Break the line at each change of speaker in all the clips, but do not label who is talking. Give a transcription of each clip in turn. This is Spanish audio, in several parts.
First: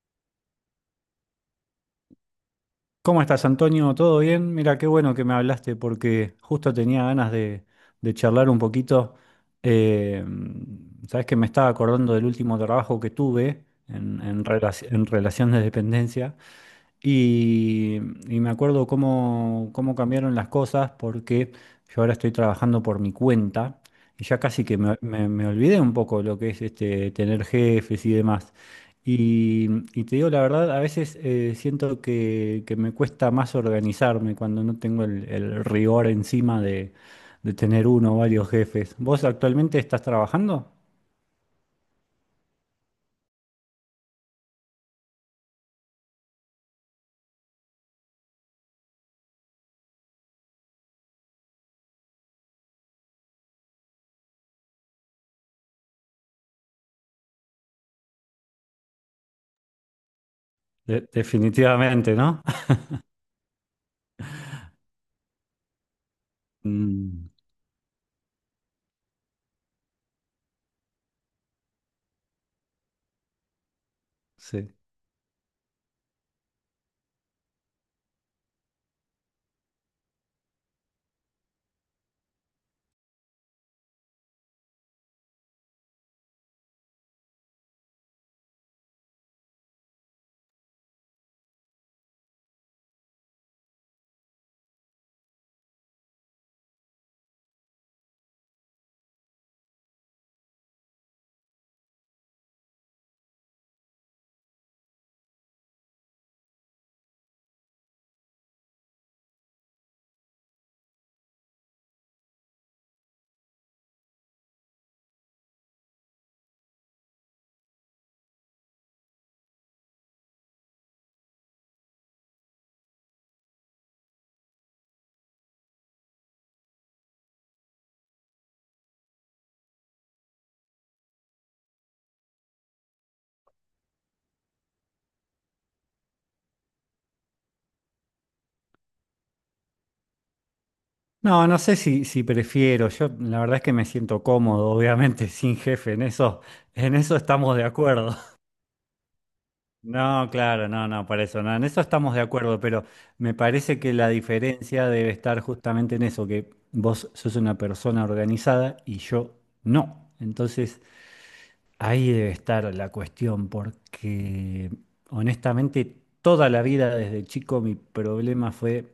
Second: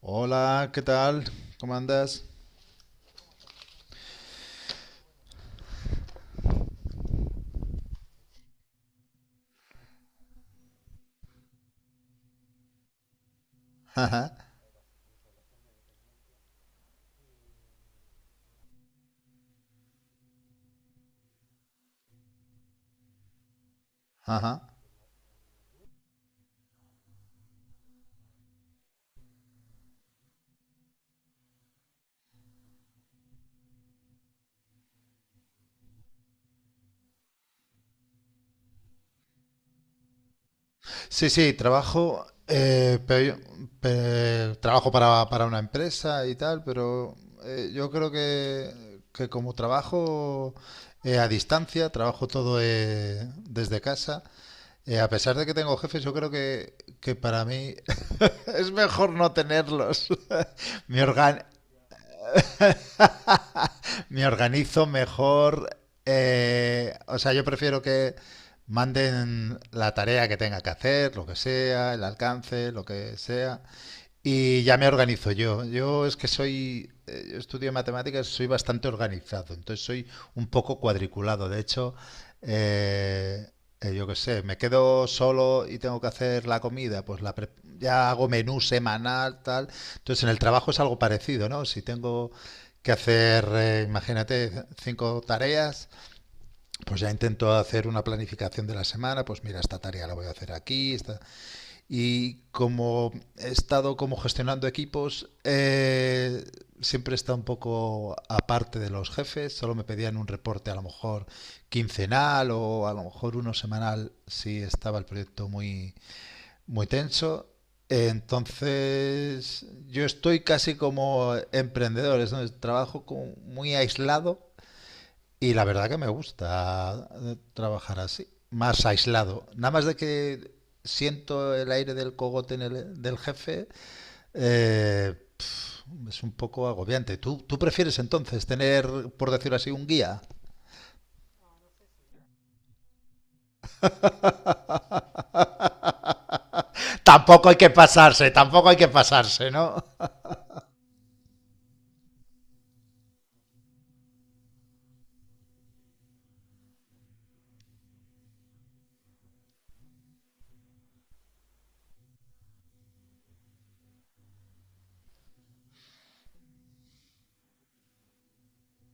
Hola, ¿qué tal? ¿Cómo andas?
¿Cómo estás, Antonio? ¿Todo bien? Mira, qué bueno que me hablaste porque justo tenía ganas de charlar un poquito. Eh, sabes que me estaba acordando del último trabajo que tuve en,
Ajá,
en, relaci- en relación de dependencia y, y me acuerdo cómo cambiaron las cosas porque yo ahora estoy trabajando por mi cuenta y ya casi
ajá.
que me olvidé un poco lo que es este, tener jefes y demás. Y, y te digo la verdad, a veces siento que me cuesta más organizarme cuando no tengo el rigor encima de tener uno o varios jefes. ¿Vos actualmente estás trabajando?
Sí, sí, trabajo, trabajo para una empresa y tal, pero yo creo que como trabajo a distancia, trabajo todo desde casa, a pesar de que tengo jefes, yo creo que para mí es mejor no tenerlos. Mi
De-
organ-
definitivamente, ¿no?
Me organizo mejor. O
Mm,
sea, yo prefiero que manden la tarea que tenga que hacer, lo que sea, el alcance, lo que sea. Y ya
sí.
me organizo yo. Yo es que soy, yo estudio matemáticas, soy bastante organizado, entonces soy un poco cuadriculado. De hecho, eh, yo qué sé, me quedo solo y tengo que hacer la comida, pues ya hago menú semanal, tal. Entonces en el trabajo es algo parecido, ¿no? Si tengo que hacer, imagínate, cinco tareas, pues ya intento hacer una planificación de la semana, pues mira, esta tarea la voy a hacer aquí, esta... Y como he estado como gestionando equipos, siempre está un poco aparte de los jefes, solo me pedían un reporte a lo mejor quincenal o a lo mejor uno semanal si estaba el proyecto muy, muy tenso. Entonces, yo estoy casi como emprendedor, es donde trabajo como muy aislado y la verdad que me gusta trabajar así, más aislado. Nada más de que siento el aire del cogote en del jefe, eh, es un poco agobiante. ¿Tú prefieres entonces tener, por decirlo así, un guía?
No, no sé si, si prefiero. Yo la verdad es que me siento cómodo, obviamente, sin jefe. En eso
Tampoco hay
estamos de
que
acuerdo.
pasarse, tampoco hay que pasarse, ¿no?
No, claro, no, no, para eso, no, en eso estamos de acuerdo, pero me parece que la diferencia debe estar justamente en eso, que vos sos una persona organizada y yo no. Entonces, ahí debe estar la cuestión, porque honestamente toda la vida desde chico mi problema fue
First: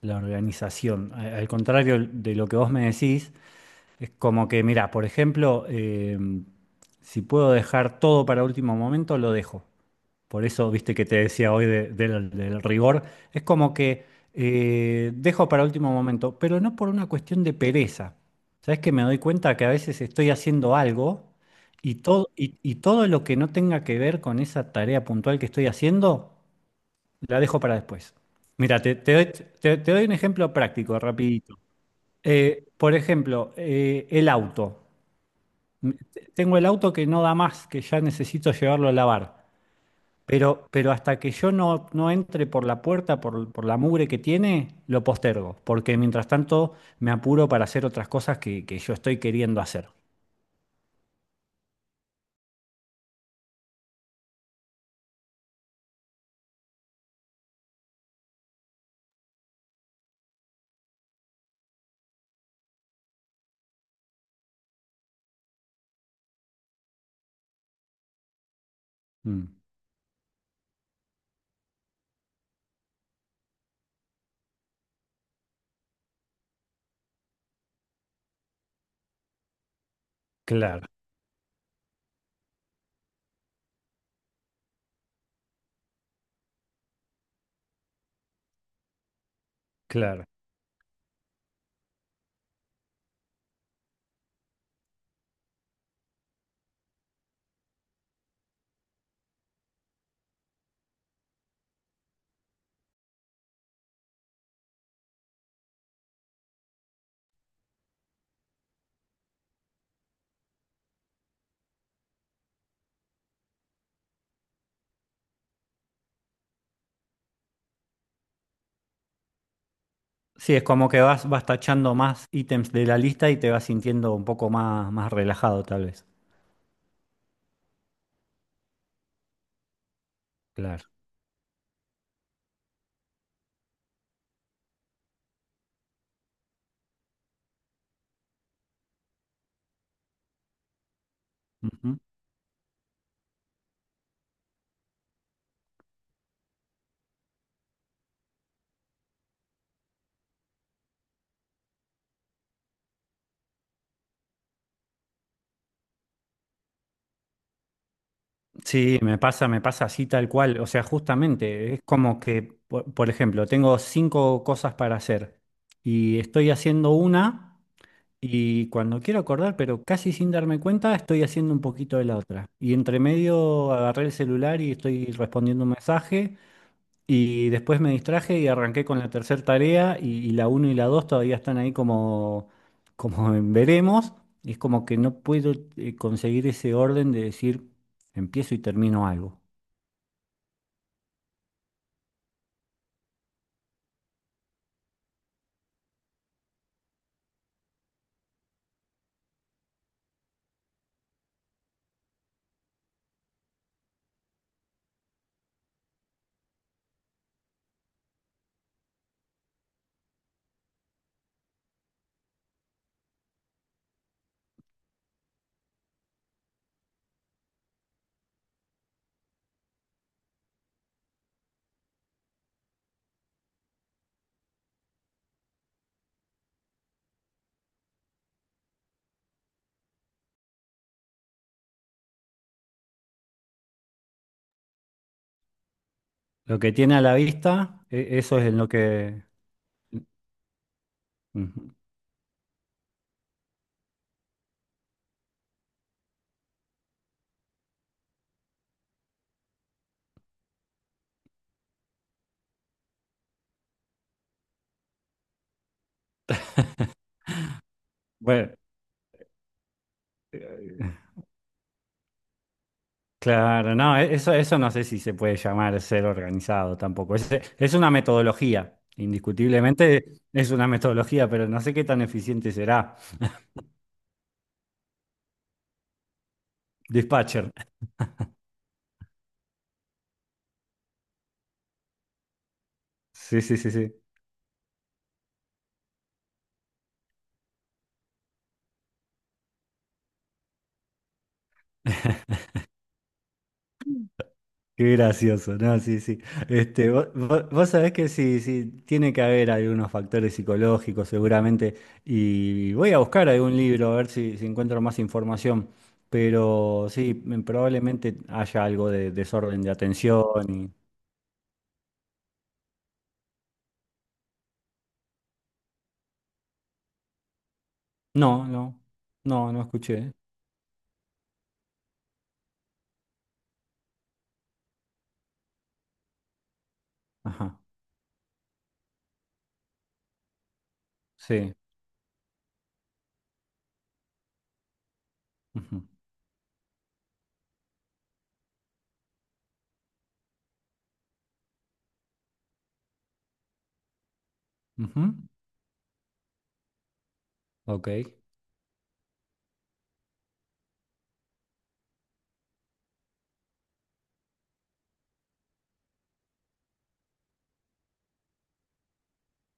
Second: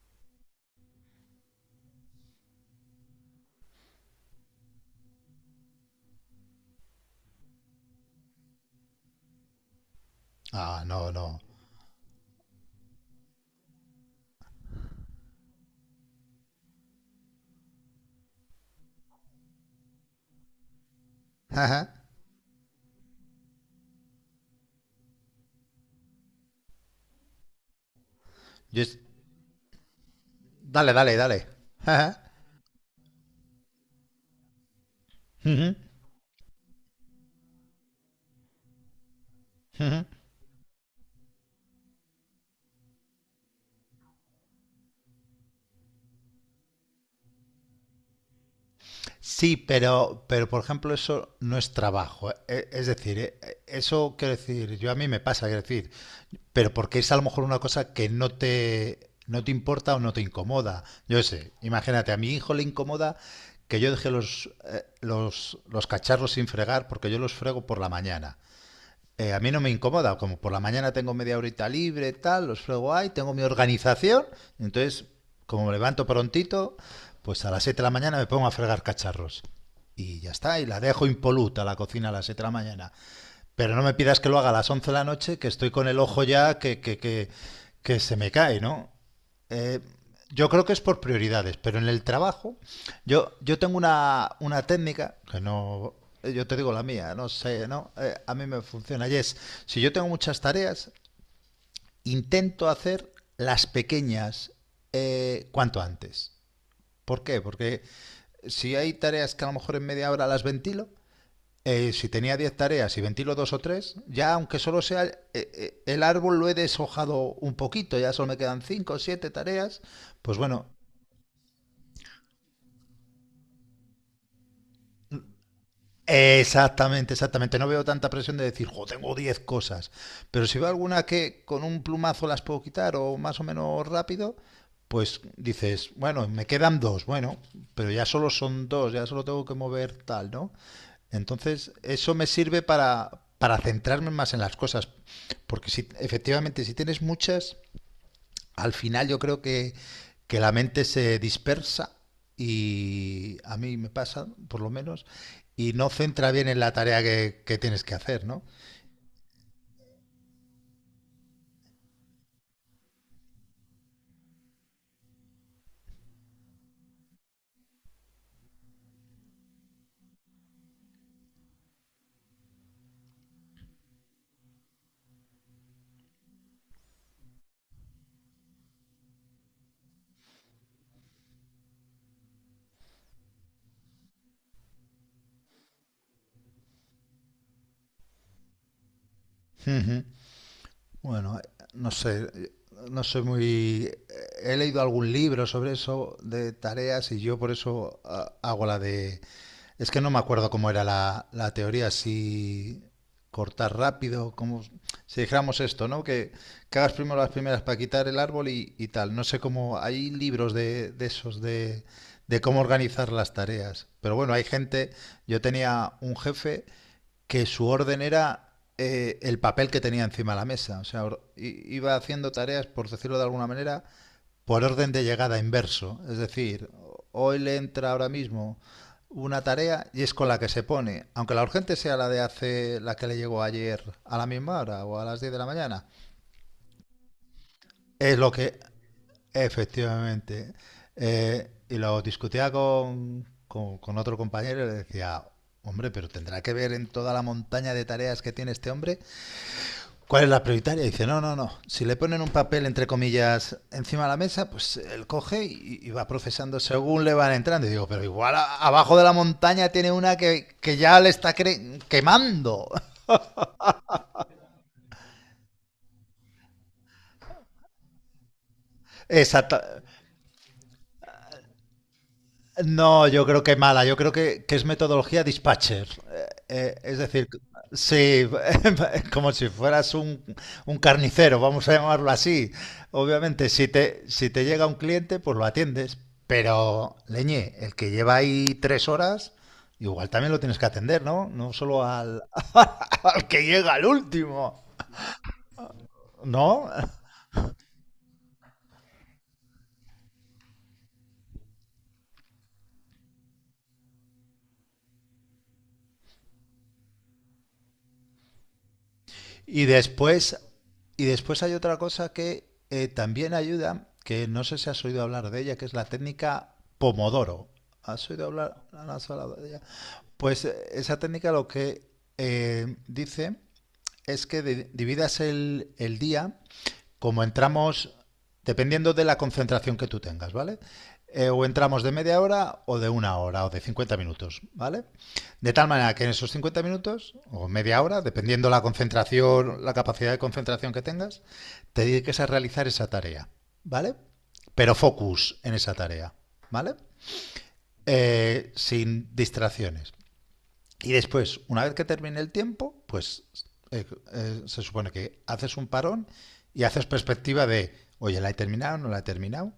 la organización. A- Al contrario de lo que vos me decís, es como que, mira, por ejemplo, si puedo dejar todo para último momento, lo dejo. Por eso,
Ah,
viste que
no,
te
no.
decía hoy de- del, del rigor, es como que dejo para último momento, pero no por una cuestión de pereza. Sabes que me doy cuenta que a veces estoy haciendo algo y
Ajá.
todo, y todo lo que no tenga que ver con esa tarea puntual que estoy haciendo, la dejo para después. Mira,
Yo
te,
es-
te doy, te- te doy un ejemplo
Dale,
práctico,
dale, dale.
rapidito.
Ajá.
Por ejemplo, el auto.
Ujú,
M- Tengo el auto que no da más, que ya necesito llevarlo a lavar.
ujú.
Pero hasta que yo no, no entre por la puerta, por la mugre que tiene, lo postergo, porque mientras tanto me apuro para hacer otras cosas que yo estoy
Sí,
queriendo hacer.
pero por ejemplo, eso no es trabajo. Es decir, eso quiero decir, yo a mí me pasa, quiero decir, pero porque es a lo mejor una cosa que no te importa o no te incomoda. Yo sé, imagínate, a mi hijo le incomoda que yo deje los, los cacharros sin fregar porque yo los frego por la mañana. A
Mm,
mí no me incomoda, como por la mañana tengo media horita libre, tal, los frego ahí, tengo mi organización, entonces como me levanto prontito, pues a las 7 de la mañana me pongo a fregar cacharros. Y ya está, y la
claro,
dejo impoluta la cocina a las 7 de la mañana. Pero no me pidas que lo haga a las 11 de la noche, que estoy con el ojo ya que se me cae, ¿no? Eh,
claro.
yo creo que es por prioridades, pero en el trabajo, yo tengo una técnica que no. Yo te digo la mía, no sé, ¿no? A mí me funciona. Y es, si yo tengo muchas tareas, intento hacer las pequeñas cuanto antes. ¿Por qué? Porque si hay tareas que a lo mejor en media hora las ventilo, si tenía 10 tareas y ventilo dos o tres, ya aunque solo sea el árbol lo he deshojado un poquito, ya solo me quedan cinco o siete tareas, pues
Sí, es
bueno,
como que vas, vas tachando más ítems de la lista y te vas sintiendo un poco más, más relajado, tal vez.
exactamente, exactamente, no veo tanta presión de decir, jo, tengo 10 cosas, pero si veo
Claro.
alguna que con un plumazo las puedo quitar o más o menos rápido, pues dices, bueno, me quedan dos, bueno, pero ya solo son dos, ya solo tengo que mover tal, ¿no? Entonces,
Ujú.
eso me sirve para centrarme más en las cosas. Porque si, efectivamente, si tienes muchas, al final yo creo que la mente se dispersa y a mí me pasa, por lo menos, y no centra bien en la tarea que tienes que hacer, ¿no?
Sí, me pasa así tal cual. O sea, justamente, es como que, por ejemplo, tengo cinco cosas para hacer y estoy haciendo una. Y cuando quiero acordar, pero casi sin darme cuenta, estoy haciendo un poquito de la otra. Y entre medio agarré el celular y estoy respondiendo un mensaje. Y después me distraje y arranqué con la tercera tarea. Y la uno y la 2 todavía están ahí como, como en veremos. Y es como que no puedo conseguir ese orden de decir empiezo y termino algo.
Ujú. Bueno, no sé, no soy muy... He leído algún libro sobre eso de tareas y yo por eso hago la de. Es que no me acuerdo cómo era la teoría, si cortar rápido, como si dijéramos esto, ¿no? Que hagas primero las primeras para quitar el árbol y tal. No sé cómo, hay libros de esos de cómo organizar las tareas. Pero bueno, hay gente, yo tenía un jefe que su orden era el papel que tenía encima de la mesa. O sea, iba haciendo tareas, por decirlo de alguna manera, por orden de llegada inverso. Es decir, hoy le entra ahora mismo una tarea y es con la que se pone, aunque la urgente sea la de hace la que le llegó ayer a la misma hora o a las 10 de la mañana,
Lo que tiene a la vista,
es
e-
lo
eso es
que
en lo que.
efectivamente.
Ujú.
Y lo discutía con otro compañero y le decía, hombre, pero tendrá que ver en toda la montaña de tareas que tiene este hombre. ¿Cuál es la prioritaria? Dice, no, no, no. Si le ponen un papel, entre comillas, encima de la mesa, pues él coge y va procesando según le van entrando. Y digo, pero igual
Bueno.
abajo de la montaña tiene una que ya le está quemando.
Claro, no, e- eso no sé si se puede llamar ser organizado tampoco. Es una metodología,
Exacto.
indiscutiblemente es una metodología, pero no sé qué tan eficiente será.
No, yo creo que mala, yo creo que es metodología dispatcher. Es decir,
Dispatcher.
sí, como si fueras un carnicero, vamos a llamarlo así.
Sí,
Obviamente,
sí,
si
sí, sí.
te, si te llega un cliente, pues lo atiendes. Pero, leñe, el que lleva ahí 3 horas, igual también lo tienes que atender, ¿no? No solo al, al que llega al último,
Qué gracioso, ¿no? Sí, sí.
¿no?
Este, vo- vo- vos, sabés que sí, sí, tiene que haber algunos factores psicológicos seguramente. Y voy a buscar algún libro a ver si, si encuentro más información. Pero sí, probablemente haya algo de desorden
Y
de
después,
atención.
y después hay otra cosa que también ayuda, que no sé si has oído hablar de ella, que es la técnica Pomodoro.
No, no,
¿No has hablado de
no,
ella?
no escuché.
Pues esa técnica lo que dice es que dividas el día como
Ajá,
entramos, dependiendo de la concentración que tú tengas, ¿vale? O
sí.
entramos de media hora o de una hora o de 50 minutos, ¿vale? De tal
Ujú,
manera que en esos 50 minutos o media hora, dependiendo la concentración, la capacidad de concentración que tengas, te dediques a realizar esa tarea, ¿vale? Pero
ujú.
focus en esa tarea, ¿vale?
Ok,
Sin distracciones. Y después, una vez que termine el tiempo, pues eh, se supone que haces un parón y haces perspectiva de, oye, ¿la he terminado? ¿No la he terminado?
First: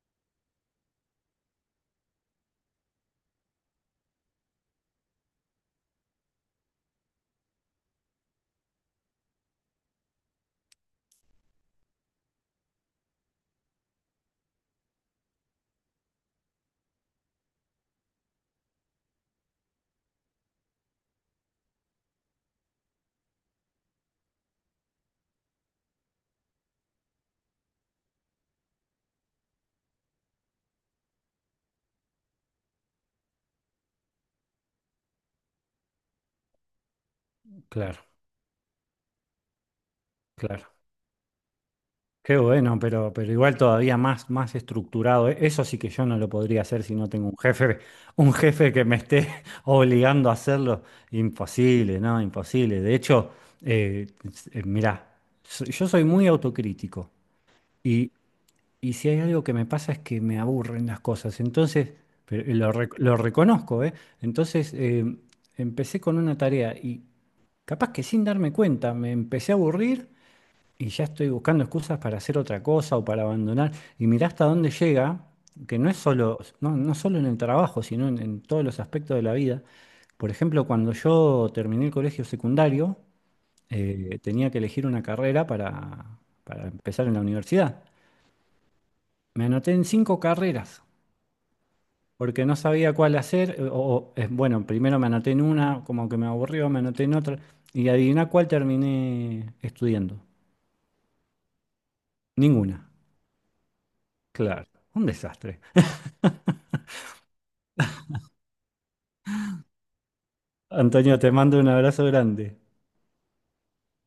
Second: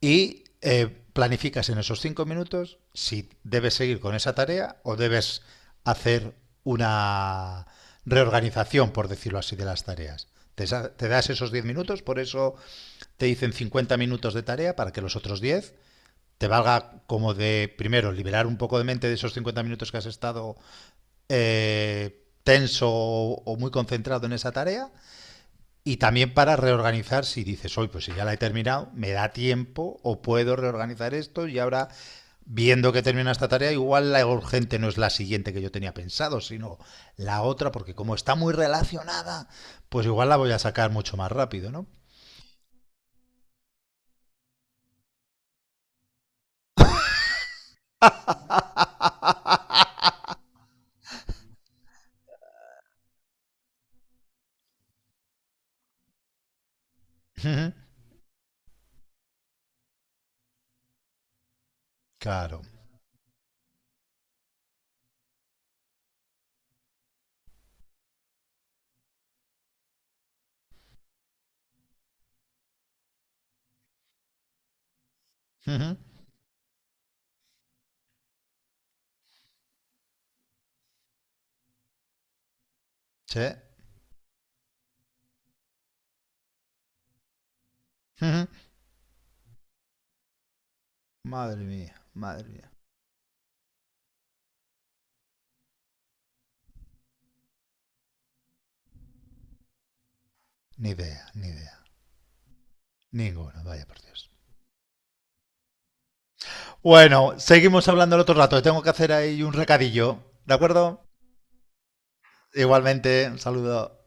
Y planificas en esos 5 minutos si debes seguir con esa tarea o debes hacer una reorganización, por decirlo así, de las tareas. Te, te das esos 10 minutos, por eso te dicen 50 minutos de tarea para que los otros 10 te valga como de, primero, liberar un poco de mente de esos 50 minutos que has estado tenso o muy concentrado en esa tarea y también para reorganizar, si dices, hoy pues si ya la he terminado, me da tiempo o puedo reorganizar esto y ahora, viendo que termina esta tarea, igual la urgente no es la siguiente que yo tenía pensado, sino la otra, porque
claro,
como está muy relacionada, pues igual la voy a
claro.
sacar mucho más rápido, ¿no?
Qué bueno, pero igual todavía más, más estructurado. E- Eso sí que yo no lo podría hacer si no tengo un jefe que me esté obligando a hacerlo. Imposible, ¿no? Imposible. De hecho, s- mirá, so- yo soy muy autocrítico. Y si hay algo que me pasa es que me aburren las cosas. Entonces, pero
Claro.
lo, rec- lo reconozco, ¿eh? Entonces, empecé con una tarea y capaz que sin darme cuenta me empecé a aburrir y ya estoy buscando excusas para hacer otra cosa o para abandonar. Y mirá hasta dónde llega, que no es solo, no, no solo en el trabajo, sino en todos los aspectos de la vida. Por ejemplo, cuando yo terminé el colegio secundario,
¿Sí?
tenía que elegir una carrera para empezar en la universidad. Me anoté en cinco carreras,
Madre mía,
porque
madre
no
mía.
sabía cuál hacer, o, bueno, primero me anoté en una, como que me aburrió, me anoté en otra, y adivina cuál terminé estudiando.
Ni idea, ni idea.
Ninguna,
Ninguna, vaya por Dios.
claro, un desastre.
Bueno, seguimos hablando el otro rato. Tengo que hacer ahí un recadillo, ¿de acuerdo?
Antonio, te mando un abrazo grande.
Igualmente, un saludo.